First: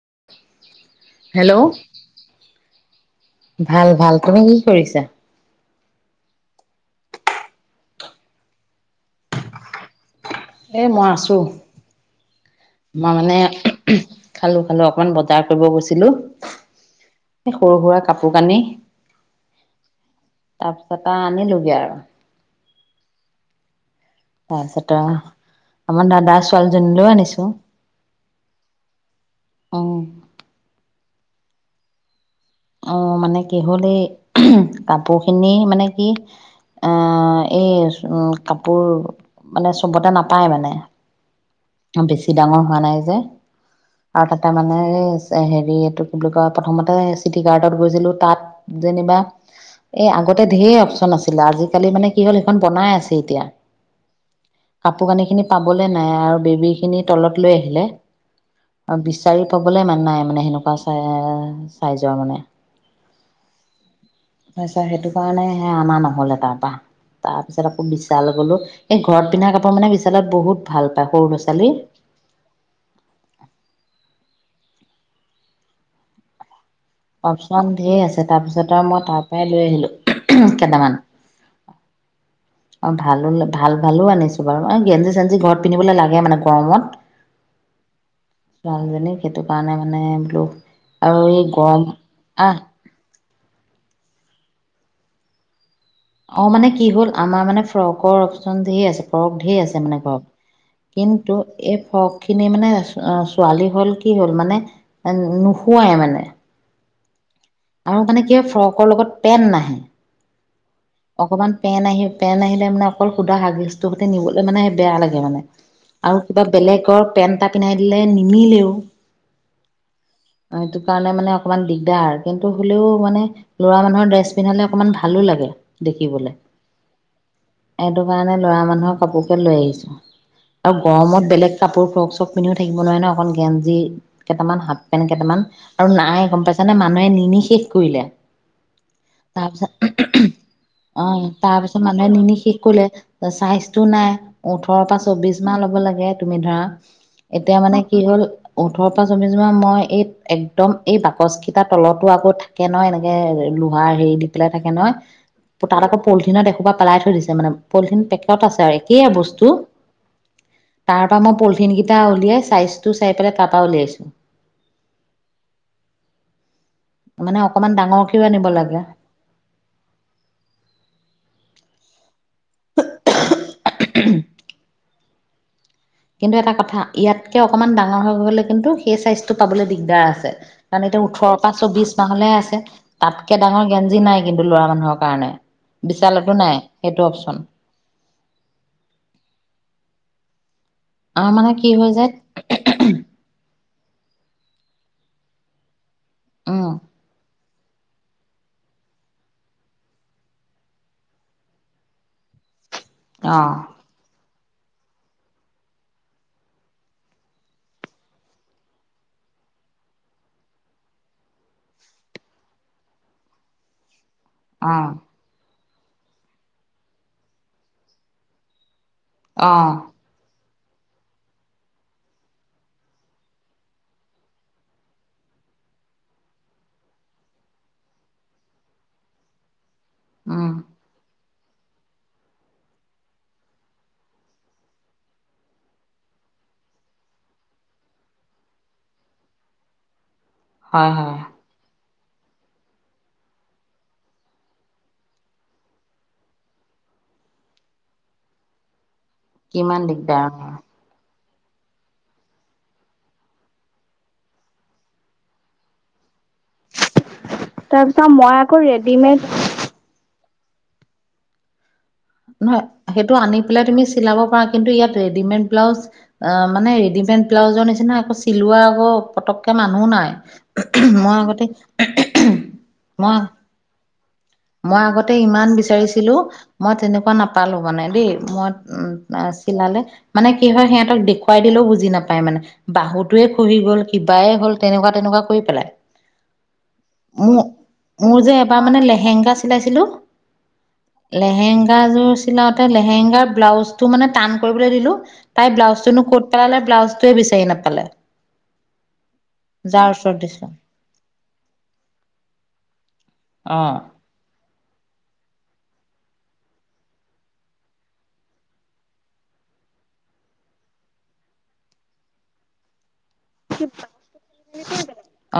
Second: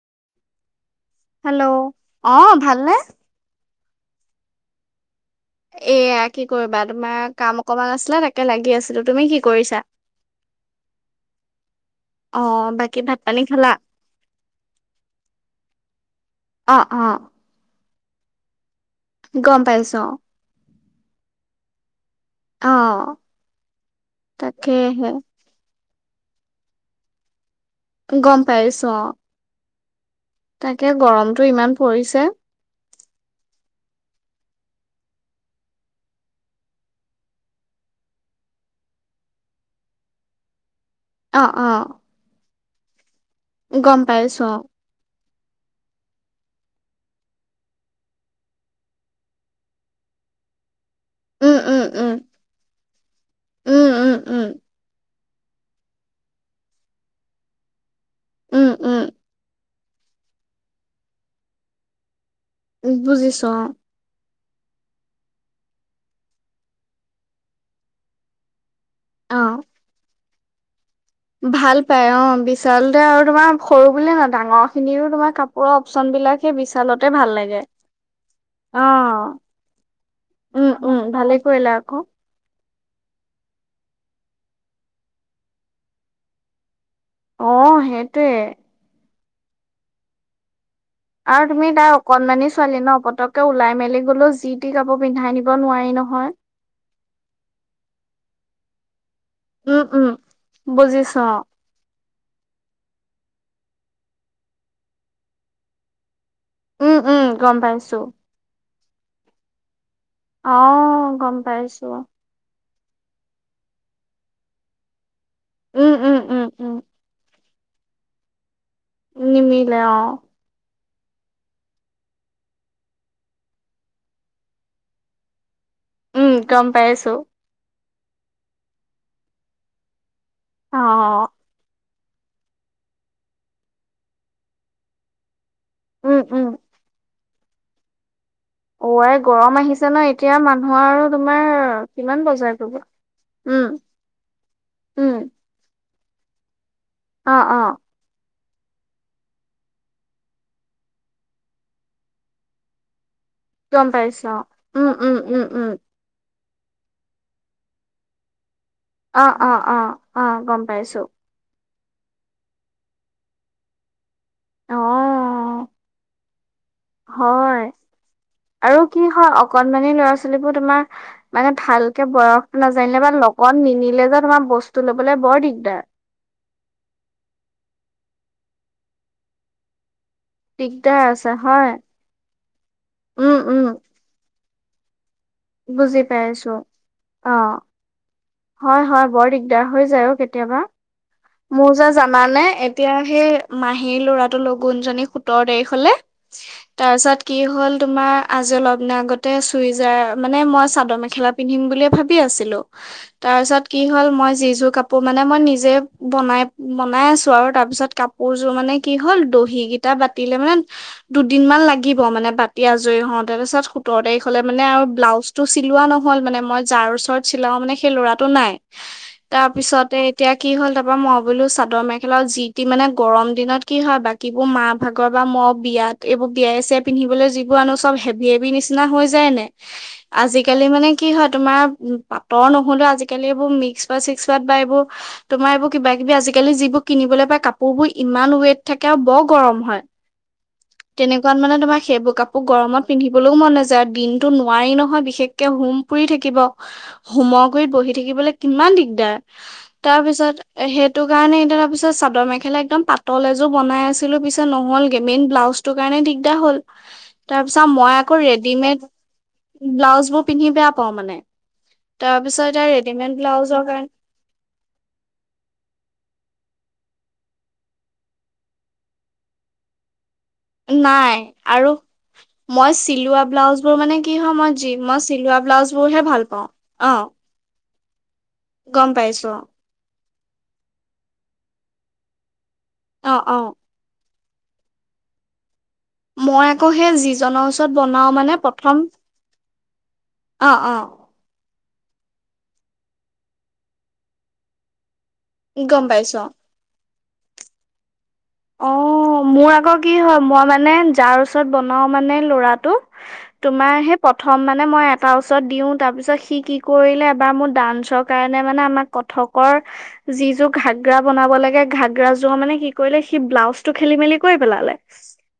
[inaudible] Hello অ ভাল নে? ভাল ভাল। তুমি কি কৰিছা? এয়া কি কৰিবা তোমাৰ কাম অকমান আছিলে তাকে লাগি আছিলো তুমি কি কৰিছা? এ মই আছো অ মই বাকী ভাত মানে পানী খালা খালো খালো অকমান বজাৰ কৰিব গৈছিলো অ অ এ সৰু সুৰা। কাপোৰ কানি, গম পাইছো, অ' তাৰপিছত আৰু আনিলোগে আৰু। অ', তাৰপিছত তাকেহে। আমাৰ দাদা ছোৱালীজনীলৈও আনিছো। গম পাইছো, অ' অ', তাকে গৰমতটো ইমান পৰিছে। অ' মানে কি হ'ল এই কাপোৰ খিনি মানে কি এ এই উ' কাপোৰ মানে চবতে নাপায় মানে। অ' বেছি ডাঙৰ হোৱা নাই যে গম আৰু পাইছো তাতে অ মানে হেৰি এইটো কি বুলি কয়? প্ৰথমতে চিট কাৰ্ডত গৈছিলো তাত যেনিবা এ আগতে, ধেই আছিলে উম উম আজিকালি উম কি হল, বনাই আছে এতিয়া, উম উম কাপোৰ কানি খিনি পাক ঘৰত ক'বলৈ নাই আৰু। বেবি খিনি তলত লৈ আহিলে। উম অ' উম বিচাৰি পাবলৈ ইমান নাই মানে, সেনেকুৱা চাই ৰাইজৰ মানে, বুজিচো। তাৰিছত সেইটো কাৰণে অনা নহল এ তাৰপৰা তাৰ পিছত আকৌ বিশালৈ গলো। এই ঘৰত অ পিন্ধা কাপোৰ মানে, বিশালত বহুত ভাল--ভাল ভাল পাই অ' বিশচালতে আৰু তোমাৰ সৰু বুলিয়ে ন, ডাঙৰ স খিনিয়ো তোমাৰ কাপোৰৰ অপশচন বিলাকে বিচ অপচোন ধেই আছে তাৰপিছত আৰু মই অ তাৰ পৰাই লৈ আহিলো উম, উম, কেইটামান। ভালে কৰিলা আকৌ। অ' ভালো ভাল ভালো আনিছো বাৰু এ গেঞ্জি-চেঞ্জি ঘৰত পিন্ধিবলৈ লাগে মানে গৰমত। অ' সেইটোৱে। ছোৱালীজনীক সেইটো কাৰণে মানে বোলো আৰু এই গৰম কণমানি আহ ছোৱালী ন, পতকে ওলাই মেলে গলেও, যি, টি কাপোৰ পিন্ধাই নিব নোৱাৰে। অ' মানে কি হ'ল আমাৰ মানে ফ্ৰকৰ অপচন ধেই আছে। ফৰক ঢেই আছে উম, মানে উম, ঘৰত বুজিছো কিন্তু অ', এই ফক খিনি মানে ছোৱালী হ'ল কি হ'ল মানে নোশোৱাই মানে। উম-উম, অ মানে কিয় ফ্ৰক। ফৰকৰ লগত পেন নাহে। অ', গম অকমান পেন পাইছো। আহি পেন আহিলে মানে। অকল সুধা হাগিছ টো গতে নিবলৈ মানে বেয়া লাগে মানে। উম, আৰু উম, কিবা উম, উম, বেলেগৰ পেন্ট তাতঁ। পিন্ধাই দিলে নিমিলেওঁ। নিমিলে অঁ সেইটো কাৰণে মানে অকণমান দিগদাৰ কিন্তু হ'লেও মানে ল'ৰা মানুহৰ ড্ৰেছ পিন্ধালে অকণমান ভালো লাগে। উম গম পাইছো। এইটো কাৰণে লৰা মানুহৰ কাপোৰ কে লৈ আহিছো। আৰু অ', গৰমত বেলেগ কাপোৰ ফ্ৰক। চব পিন্ধিও থাকিব নোৱাৰে ন অকন গেঞ্জি কেইটামান হাফ পেন্ট কেইটামান। আৰু উম, নাই উম। গম পাইছানে মানুহে নিন হেষ । শেষ কৰিলে। ওৱ এ গৰম তাৰপিছত আহিছে ন এতিয়া মানুহ। আৰু অ তোমাৰ তাৰ পিছত মানুহে কিমান নিনি বজাৰ শেষ কৰিব। কৰিলে উম, চাইজটো নাই ওঠৰৰ পৰা উম, চৌবিশ মাহ লব লাগে। তুমি ধৰা। অ', এতিয়া অ', মানে কি হ'ল। ওঠৰৰ পৰা চৌবিশ মাহ মই এই একদম এই বাকচকেইটাৰ তলতো আকৌ থাকে নহয় এনে । গম লোহাৰ হেৰি দি পাইছো অ', পেলাই থাকে উম, নহয়। উম, উম, উম। পোতাহাঁতকো প। পলথিনত এসোপা পেলাই থৈ দিছে মানে পলথিন পেকট আছে আ ৰে। অ অ অ অ গম পাইছো। পিনকেইটা উলিয়াই চাইজটো চাই পেলাই তাৰপা উলিয়াইছো। অ অ। মানে হয় অকমান ডাঙৰকেও আনিব আৰু লাগে কি হয় অকনমানি ল'ৰা ছোৱালীবোৰ তোমাৰ মানে ভাল বয়স নাজানিলে বা লগত নিনিলে যে তোমাৰ বস্তুু ত ল'বলৈ বৰ দিগদাৰ। কিন্তুু এটা কথা ইয়াতকে অকনমান ডাঙৰ হৈ গলে কিন্তু সেই চাইজটো পাবলৈ দিগদাৰ আছে। কাৰণ দিগদাৰ এতিয়া আছে ওঠৰ পাঁ হয় ছবিচ মাহলে আছে উম তাতকে উম ডাঙৰ গেঞ্জি নাই কিন্তু ল'ৰা মানুহৰ কাৰণে। বুজি বিশালতো পাইছো নাই সেইটো অ অপচন হয় হয় বৰ দিগদাৰ হৈ যায় অঁ কেতিয়াবা আমাৰ মানে কি মোৰ যে হৈ যায় জানা নে এতিয়া সেই মাহীৰ ল'ৰাটোৰ লগুণজনী সোতৰ তাৰিখলে উম তাৰ পিছত কি হ'ল হ'ল তোমাৰ আজি অলপ দিনৰ আগতে চুইজাৰ মানে মই চাদৰ মেখেলা পিন্ধিম বুলি ভাবি আছিলো। তাৰ পিছত অ'। কি হ'ল মই যি যোৰ কাপোৰ মানে মই নিজে বনাই বনাই আছো আৰু তাৰ পিছত কাপোৰযোৰ মানে কি হ'ল দহি কেইটা বাতিলে মানে দুদিন মান লাগিব মানে বাতি আজৰি হওঁ তাৰপিছত সোতৰ তাৰিখ। হলে মানে আৰু অ', ব্লাউজটো চিলোৱা নহ'ল মানে মই যাৰ ওচৰত চিলাও মানে সেই ল'ৰাটো নাই। তাৰ অ', পিছতে এতিয়া কি হ'ল তাপা মই বোলো চাদৰ মেখেলা যি টি মানে গৰম দিনত কি হয় বাকীবোৰ মাৰ ভাগৰ বা ম বিয়াত এইবোৰ বিয়াই চিয়াই পিন্ধিবলৈ যিবোৰ আনো চব হেভি হেভি নিচিনা হৈ যায় নে নাই। উম, আজিকালি মানে কি হয়। তোমাৰ পাতৰ নহলেও আজি কালি এইবোৰ মিক্স বা চিক্স পোৱাত বা এইবোৰ তোমাৰ এইবোৰ। কিবা কিবি আজি কালি যিবোৰ কিনিবলৈ পায় কাপোৰ বোৰ ইমান ওৱেট থাকে আৰু বৰ গৰম হয়। হয়, হয়, তেনেকুৱাত মানে তোমাৰ সেইবোৰ। কাপোৰ গৰমত পিন্ধিবলৈও মন নাযায় দিনতো নোৱাৰি নহয় বিশেষকে হোম পুৰি থাকিব হোমৰ গুৰিত বহি থাকিবলৈ কিমান দিগদাৰ। কিমান তাৰ পিছত দিগদাৰ এ, সেইটো কাৰণে এতি তাৰ পিছত চাদৰ মেখেলা একদম পাতল এযোৰ বনাই আছিলো পিছে নহ'লগে মেইন ব্লাউজটোৰ কাৰণে। হ'ল তাৰ পিছত মই আক ৰেডিমেট ব্লাউছবোৰ পিন্ধি বেয়া পাওঁ মানে। তাৰপিছত নহয় এতিয়া ৰেডিমেড সেইটো আনি ব্লাউজৰ পেলাই তুমি কাৰণে চিলাব পাৰা কিন্তু ইয়াত ৰেডিমেড। ব্লাউজ অ মানে ৰেডিমেড ব্লাউজৰ নিচিনা আকৌ চিলোৱা আকৌ পতককে মানুহো নাই। মই নাই আগতে আৰু মই চিলোৱা ব্লাউজ বোৰ মানে। কি হয় যি মই আগতে চিলোৱা ইমান ব্লাউজ বোৰহে বিচাৰিছিলো ভাল পাওঁ মই অ তেনেকুৱা নাপালো মানে দেই গম মই পাইছো চিলালে মানে কি হয় সিহঁতক দেখোঁ। খুৱাই দিলো বুজি নাপায় মানে । অ বাহুটোৱে অ খুহি গল কিব। বায়ে হ'ল তেনেকুৱা তেনেকুৱা কৰি পেলাই। মই আকৌ সেই মোৰ যিজনৰ ওচৰত বনাও মোৰ যে মানে এবাৰ প্ৰথম। লেহেংগা চিলাইছিলো অ অ লেহেং লেহেংগা যোৰ চিলাওতে লেহেঙংগাৰ ব্লাউজটো মানে টান কৰিবলৈ দিলো। তাই গম ব্লউজটোনো পাইছো কত পেলাই ব্লাউজ টোৱে বিচাৰি নাপালে। অ মোৰ আকৌ যাৰ কি ওচৰত হয় দিছো মই মানে যাৰ ওচৰত বনাওঁ মানে লৰাটো অ তোমাৰ সেই প্ৰ প্ৰথম মানে মই এটা ওচৰত দিওঁ তাৰ পিছত সি কি কৰিলে এবাৰ মোৰ ডান্সৰ কাৰণে মানে আমাক কথকৰ যি যোৰ ঘাগ্ৰা বনাব লাগে ঘাগ্ৰা যোৰ মানে কি কৰিলে সি ব্লাউজটো খেলি মেলি কৰি পেলালে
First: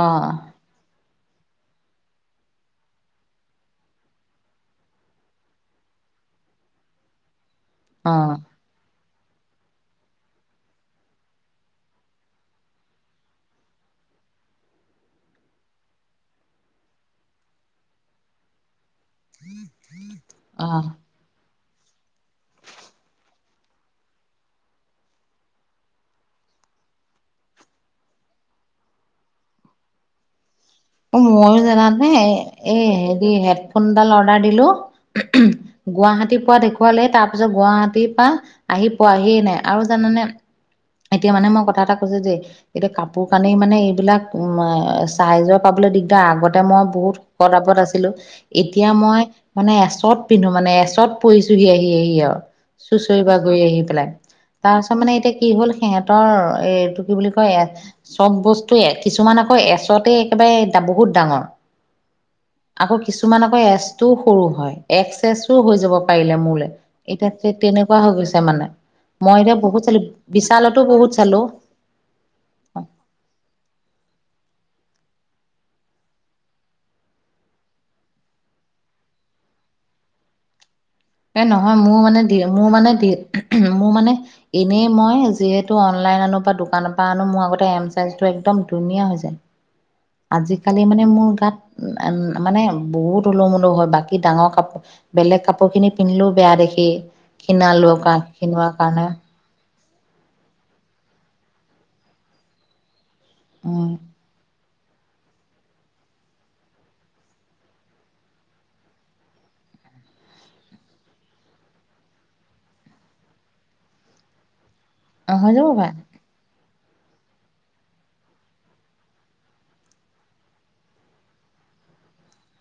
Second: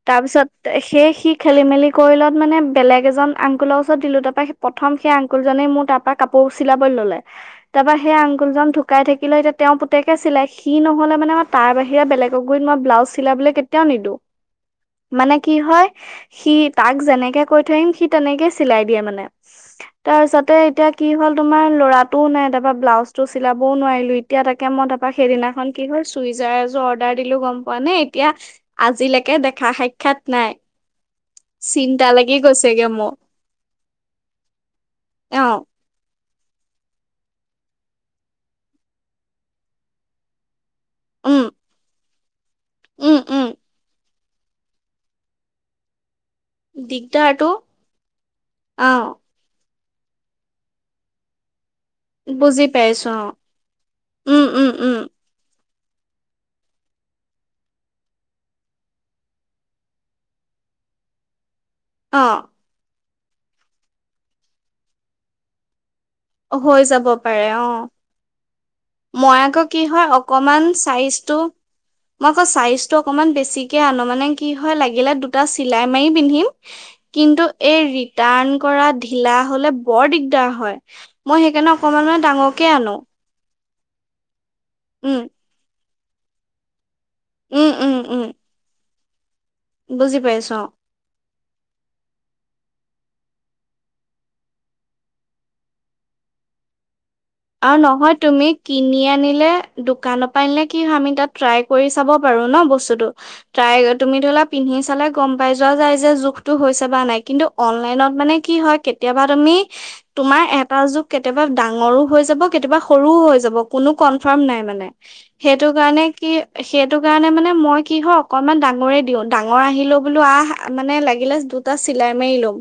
অ তাৰ পিছত সেই খেলি মেলি কৰি লত মানে বেলেগ এজন আংকুলৰ ওচৰত দিলো তাৰ পৰা প্ৰথম সেই আংকুলজনে মোৰ তাৰ পৰা কাপোৰ চিলাবলৈ ললে, তাৰপৰা অ সেই আংকুল জন ধো ঢুকাই থাকিলে এতিয়া পতেকে চিলাই সি নহ'লে মানে, মই তাৰ বাহিৰে বেলেগ ত মই ব্লাউ চিলাবলৈ কেতিয়াও নিদিওঁ ।মানে কি হয় সি তাক যেনেকে কৈ থম সি তেনেকে চিলাই দিয়ে । দিয়ে মানে তাৰ পিছতে এতিয়া অ কি হ'ল, তোমাৰ লৰাটোও নাই তাৰপৰা ব্লাউজটো চিলাবও নোৱাৰিলো, এতিয়া তাকে মই তাৰপৰা সেইদিনাখন কি হ'ল চুইজাৰ এজোৰ অৰ্ডাৰ দিলো গম পোৱা নে? এতিয়া আজিলৈকে দেখা সাক্ষাৎ নাই । অ ময়ো জানানে, এই মোৰ হেৰি হেডফোনডাল অৰ্ডাৰ দিলো অ গুৱাহাটী পোৱা দেখুৱালেই, তাৰ পিছত গুৱাহাটীৰ পৰা আহি পোৱাহিয়ে নাই আৰু জানানে? এতিয়া উম মানে মই কথা এটা ক খোজোঁ দে কিন্তু উম কাপোৰ উম কানি মানে এইবিলাক চাইজত পাবলে দিগ দা, আগতে মই বহুত দিগদাৰটো শকত আপত আছিলো অ এতিয়া মই মানে চৰ্ত পিন্ধো মানে, এছত পৰিছোহি । আহি আৰু বুজি পাইছো চুচৰি অ বাগৰি আহি পেলাই, উম উম তাৰ পাছত উম মানে এতিয়া কি হ'ল? সিহঁতৰ এইটো কি বুলি কয় এ চব বস্তু কিছুমান আকৌ এচতেই একেবাৰে বহুত ডাঙৰ। অ' । আকৌ কিছুমান আকৌ এছ টোও সৰু হয় এক্স এছোও হৈ যাব পাৰিলে মোলে হৈ যাব এতিয়া পাৰে অ । তেনেকুৱা হৈ গৈছে মানে মই এতিয়া আকৌ বহুত কি চালো হয় অকণমান বিশালতো বহুত চাইজটো চালো মই আকৌ চাইজটো অকণমান বেছিকে আনো মানে কি হয় লাগিলে, দুটা চিলাই মাৰি পিন্ধিম কিন্তু এই ৰিটাৰ্ণ কৰা ঢিলা হলে বৰ দিগদাৰ হয়। মই এ সেইকাৰণে নহয় মোৰ অকমান মানে দিয়ে ডাঙৰকে মোৰ মানে আনো দিয়ে উ মোৰ মানে। এনেই মই উম যিহেতু। অনলাইনো বা দোকান। বা। পৰা আনো মোৰ আগতে উম এম উম উম চাইজটো একদম ধুনীয়া হৈছে। বুজি [inaudible] পাইছো অ আজিকালি মানে মোৰ গাত মানে। বহুত ওলহ মুলহ হয় বাকী ডাঙৰ কাপোৰ বেলেগ কাপোৰ খিনি পিন্ধিলেও বেয়া দেখি। আ ক্ষীণালো কা নহয় তুমি ক্ষীণোৱাৰ কিনি কাৰণে আনিলে। দোকানৰ পৰাই নিলে কি হয় আমি তাত ট্ৰাই কৰি চাব পাৰো ন বস্তুটো। ট্ৰাই উম তুমি ধৰি লা। পিন্ধি চালে গম পাই যোৱা যায় যে জোখটো হৈছে বা নাই কিন্তু অনলাইনত মানে কি হয় কেতিয়াবা তুমি তোমাৰ এটা জোখ কেতিয়াবা ডাঙৰো । হৈ যাব কেতিয়াবা সৰুও হৈ যাব কোনো কনফাৰ্ম নাই মানে। হৈ সেইটো যাব পাৰে। কাৰণে কি। সেইটো কাৰণে মানে মই কি হয় অকনমান ডাঙৰে দিও ডাঙৰ আহিলো বোলো আহ মানে লাগিলে দুটা চিলাই মাৰি লম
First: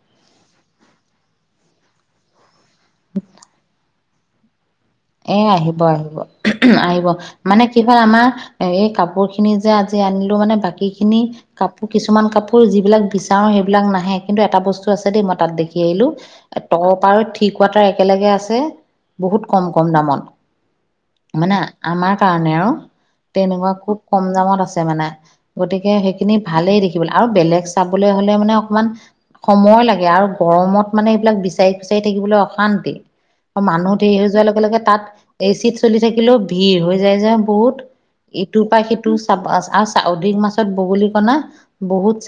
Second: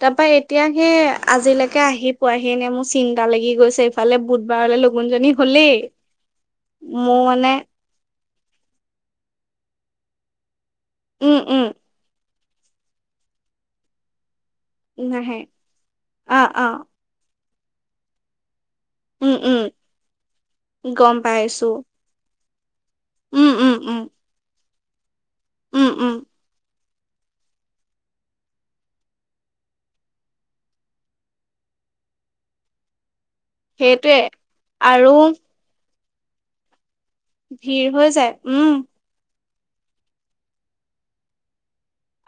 তাৰ পৰা এতিয়া সেই আজিলৈকে আহি পোৱাহিনে মোক। চিন্তা লাগি গৈছে। এইফালে বুধবাৰলৈ। এ আহিব আহিব আহিব উম উম মানে কি হল আমাৰ। এ এই কাপোৰখিনি যে আজি আনিলো মানে বাকী। এইখিনি উম উম কাপোৰ কিছুমান কাপোৰ। আকৌ যিবিলাক বিচাৰোঁ সেইবিলাক নাহে। কিন্তু এটা বস্তু আছে দেই মই নাহে তাত দেখি আহিলো অ অ তৰপাৰ। টি কোৱাটাৰ একেলগে আছে। উম বহুত উম কম। কম দামত গম মানে পাইছো আমাৰ কাৰণে। নে অৰ। উম তেনেকুৱা উম খুব উম কম দামত আছে। মানে। উম গতিকে উম সেইখিনি ভালেই দি। খিবলে আৰু বেলেগ চাবলৈ হলে মানে অকমান সময় লাগে আৰু গৰমত মানে এইবিলাক বিচাৰি খুচাৰি থাকিবলৈ অশান্তি। অ মানুহ দেই সেইটোৱে এই যোৱা লক। তাত আৰু এই চিচ। চলি থাকিলেও ভিৰ হয়। যাই যাই বহুত ভিৰ হৈ যায় ইটোৰ উম পৰা সিটো। আৰু অধিক মাছত বগলী কনা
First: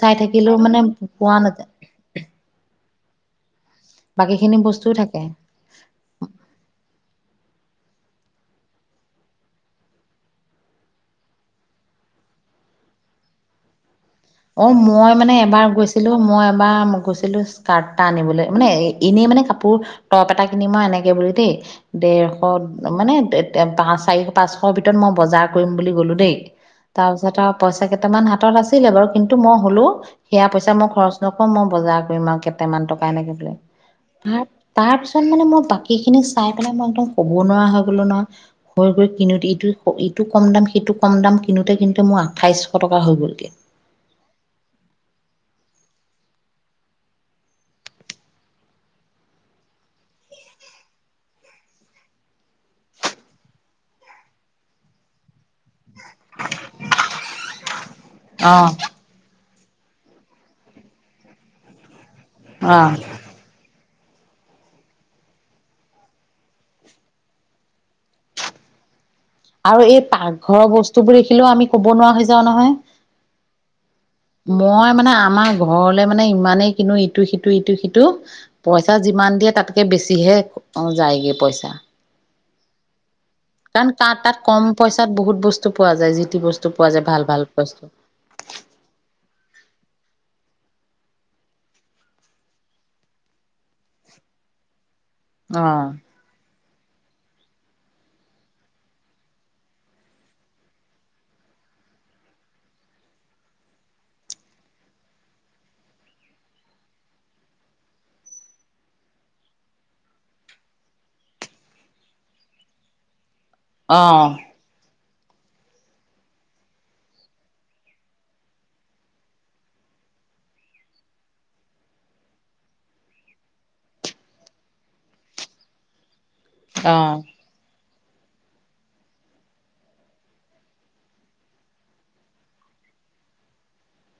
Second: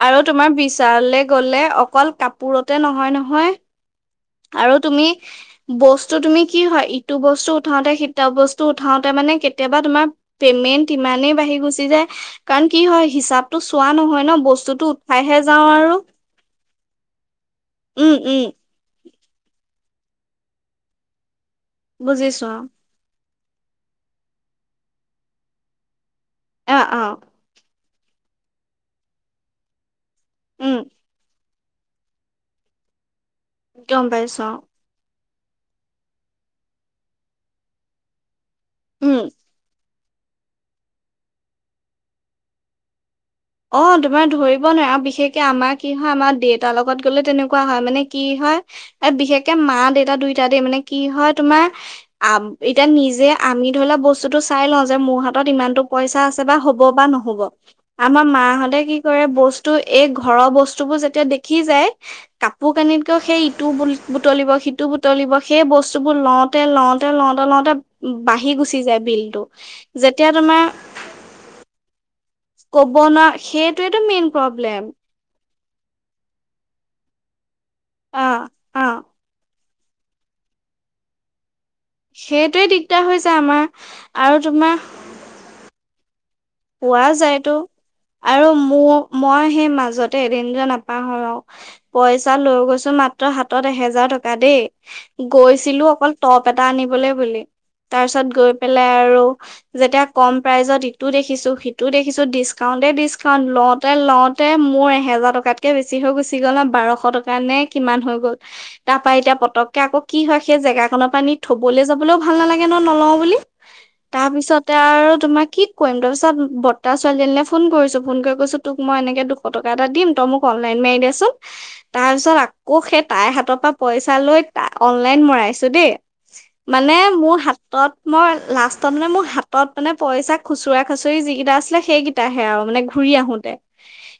আৰু তোমাৰ বিশাললে গলে নাযায় অকল কাপোৰতে নহয়। হয় নহয় বাকী খিনি আৰু বস্তুও তুমি থাকে বস্তু তুমি কি হয় ইটো বস্তু উঠাওতে সি এ বস্তু উঠাওতে মানে কেতিয়াবা তোমাৰ পেমেন্ট ইমানেই বাঢ়ি গুচি যায় কাৰণ কি হয় হিচাপতটো চোৱা নহয়। ন অ বস্তুটো মই মানে উঠাইহে এবাৰ যাওঁ আৰু গৈছিলো মই এবাৰ গৈছিলো স্কাৰ্টটা উম উম আনিবলৈ মানে এনেই মানে কাপোৰ টপ এটা কিনিম মই এনেকৈ বুলি দেই। দেৰশ বুজিছো মানে পাঁচ চাৰি পাঁচশ ভিতৰত মই বজাৰ কৰিম বুলি গ'লো দেই। অ অ তাৰ পিছত আও পইচা কে কেইটামান হাতত আছিলে বাৰু কিন্তু মই হ'লো সেয়া পইচা উম মই খৰচ নকৰো আকৌ মই বজাৰ কৰিম আ কেইটামান টকা এনেকে গম পাইছো অ তাৰ পিছত মানে মই বাকী খিনি চাই পেলাই মই একদম ক'ব নোৱাৰা হৈ গ'লো নহয়। বৈ গৈ উম কিনোত এইটো ইটো কম দাম সিটো কম দাম কিনোতে কিনোতে কিন্তু মোৰ আঠাইছশ টকা হৈ গ'ল। অ তো তোমাৰ ধৰিব নোৱাৰাৰে আৰু বিশেষকে আমাৰ কি হয় আমাৰ দেউতাৰ লগত গলে তেনেকুৱা হয় মানে কি হয় এই বিশেষকে মা দেউতা দুইত মানে কি হয় তোমাৰ এতিয়া নিজে আমি ধৰি লা বস্তুটো চাই লওঁ যে মোৰ হাতত ইমানতটো পইচা আছে বা হব বা নহব। আমাৰ মা অ হঁতে কি কৰে বস্তু ত এই ঘৰৰ বস্তু বোৰ যেতিয়া দেখি যায় কাপোৰ আৰু কানিতকৈও সেই ইটো বুলি বুটলিব সিটো বুটলিব সেই বস্তুবোৰ লওঁতে লওঁতে লওঁতে লওঁতে বাঢ়ি গুচি যায় বিল আৰু এই পাকঘৰৰ বস্তু বোৰ দেখিলেও আমি ক'ব নোৱাৰা হৈ যাও ক'ব ন সেইটোৱেইতো মেইন প্ৰব্লেম মই মানে আমাৰ ঘৰলে মানে ইমানেই কিনু ইটো সি টো ইটো সিটো অ', পইচা অ', যিমান দিয়ে তাত কে বেছিহে যায়গে পইচা সেইটোৱে দিগদাৰ হৈছে কাৰণ তাত তাত কম পইচাত বহুত বস্তু পোৱা যায় যি টি বস্তু যায় পোৱা ভাল ভাল যায়তো বস্তু। আৰু মো মই সেই মাজতে এদিন পইচা লৈ গৈছো মাত্ৰ হাতত এহেজাৰ টকা দেই অ', গৈছিলো অকল টপ [unintelligible] আনিবলে বুলি তাৰ পিছত গৈ পেলাই আৰু যেতিয়া কম প্ৰাইজত ইতো দেখি দেখিছো, সিটো দেখিছো ডিচকাউন্টে ডিচকাউন্ট লওঁতে লওঁতে মোৰ এহেজাৰ টকাতকে বেছি হৈ গুচি গ'ল ন বাৰশ টকা নে কিমান হৈ গ'ল, তাৰ পা এতিয়া পতককে আকো কি হয় সেই জেগাকনৰ পৰা নি থবলে যাবলেও ভাল নালাগে ন নলও বুলি। অ', তাৰপিছতে আৰু [unintelligible] [unintelligible] বৰ্তাটা ছোৱালীজনীলে ফোন কৰিছো, ফোন কৰি কৈছো তোক মই এনেকে দুশ টকা এটা দিম তই মোক অনলাইন মাৰি দেচোন। তাৰ পিছত আকৌ সেই তাইৰ হাতৰ পৰা পইচা লৈ টা - অনলাইন মৰাইছো দেই মানে অ'। মোৰ হাত তত মই লাষ্টত মানে মোৰ হাতত মানে পইচা খুচুৰা খাচৰি যিগিটা আছিলে সেইগিটাহে আৰু মানে ঘূৰি আহোতে,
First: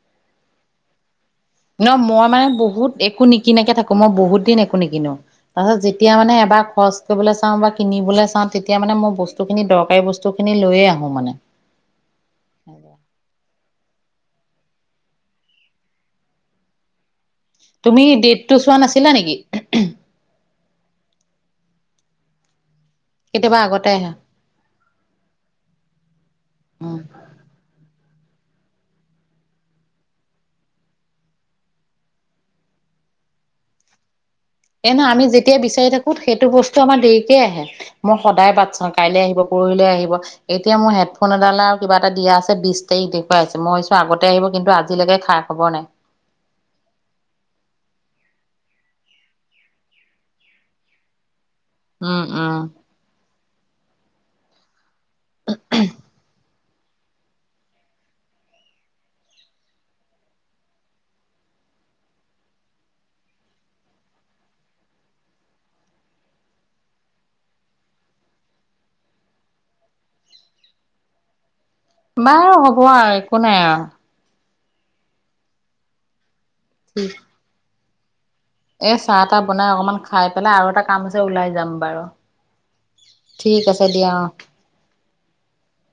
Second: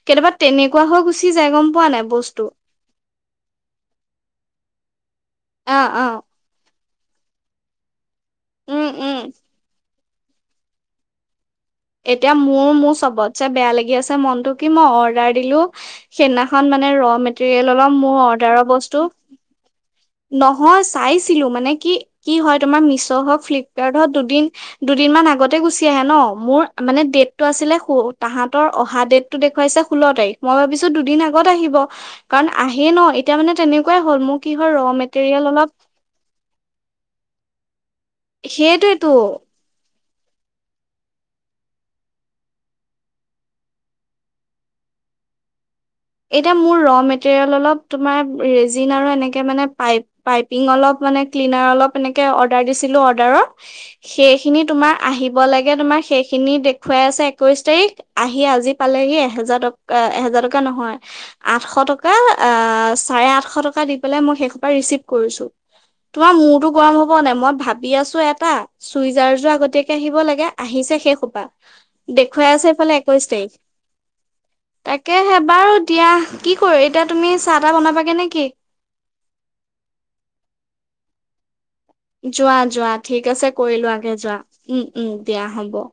কেতিয়াবা তেনেকুৱা হৈ গুচি যায় গম পোৱা ন নাই মই বস্তু মানে বহুত একো নিকিনাকে থাকো মই বহুত দিন একো নিকিনো। তাৰপিছত অ অ যেতিয়া মানে এবাৰ খৰচ কৰিবলৈ চাওঁ বা কিনিবলে চাওঁ তেতিয়া উম মানে মই উম বস্তু খিনি দৰকাৰী বস্তু বস্তু খিনি লৈয়ে আহো মানে । এতিয়া মোৰ - মোৰ চবতছে বেয়া লাগি আছে ছে মনতো কি মই অৰ্দাৰ দিলো, সেইদিনাখন মানে ৰ' মেত তেৰিয়েলৰ তুমি মোৰ ডেটটো অৰ্ডাৰৰ চোৱা বস্তু, নাছিলা নেকি? নহয় চাইছিলো মানে কি, কি হয়? তোমাৰ মিছ' হক কেতিয়াবা আগতে ফ্লিপকাৰ্ত আহে। হত দুদিন - দুদিনমান আগতে গুচি আহে ন, মোৰ উম, মানে ডেটটো আছিলে [unintelligible] তাহাঁতৰ অহা ডেট টো দেখুৱাইছে ষোল্ল তাৰিখ, মই ভাবিছো দুদিন আগত আহিব, কাৰণ আহে ন এতিয়া মানে তেনেকুৱাই হ'ল, মোক এ নহ আমি যেতিয়াই বিচাৰি থাকো সেইটো বস্তু আমাৰ দেৰিকে আহে। মই সদায় বাত চাওঁ কাইলৈ সেইটোৱেতো আহিব, পৰহিলৈ আহিব। এতিয়া মোৰ হেডফোন এডালে আৰু কিবা এটা দিয়া আছে বিছ তাৰিখ দেখুৱাই আছে, মই ভাবিছোঁ আগতে আহিব কিন্তু আজিলৈকে খাই খবৰ নাই। এতিয়া মোৰ ৰ' মেটেৰিয়েল অলপ তোমাৰ ৰেজিন আৰু এনেকে মানে পাইপ - পাইপিং অলপ মানে ক্লিনাৰ অলপ উম, এনেকে উম, অৰ্ডাৰ দিছিলোঁ অৰ্ডাৰৰ সেইখিনি তোমাৰ আহিব লাগে তোমাৰ সেইখিনি দে খুৱাই আছে একৈছ তাৰিখ, আহি আজি পালেহি এহেজাৰ টক এহেজাৰ টকা নহয় আঠশ টকা আ চাৰে আঠশ টকা দি পেলাই মই সেই সোপা ৰিচিভ কৰিছো। তোমাৰ মূৰতো গৰম হব নাই, মই ভাবি আছো এটা, চুইজাৰযোৰ আগতীয়াকে আহিব লাগে আহিছে সেই সোপা। দেখুৱাই বাৰু আছে হ'ব এইফালে আৰু একৈশ তাৰিখ একো নাই আৰু। তাকেহে বাৰু [unintelligible] কি কৰো এতিয়া তুমি চাহ তাহ বনাবা [unintelligible] এ চাহ তাহ বনাই অকমান খাই পেলাই আৰু এটা কাম আছে ওলাই যাম। বাৰু। যোৱা যোৱা ঠিক আছে কৰিলোৱাগে যোৱা উম উম দিয়া হ'ব।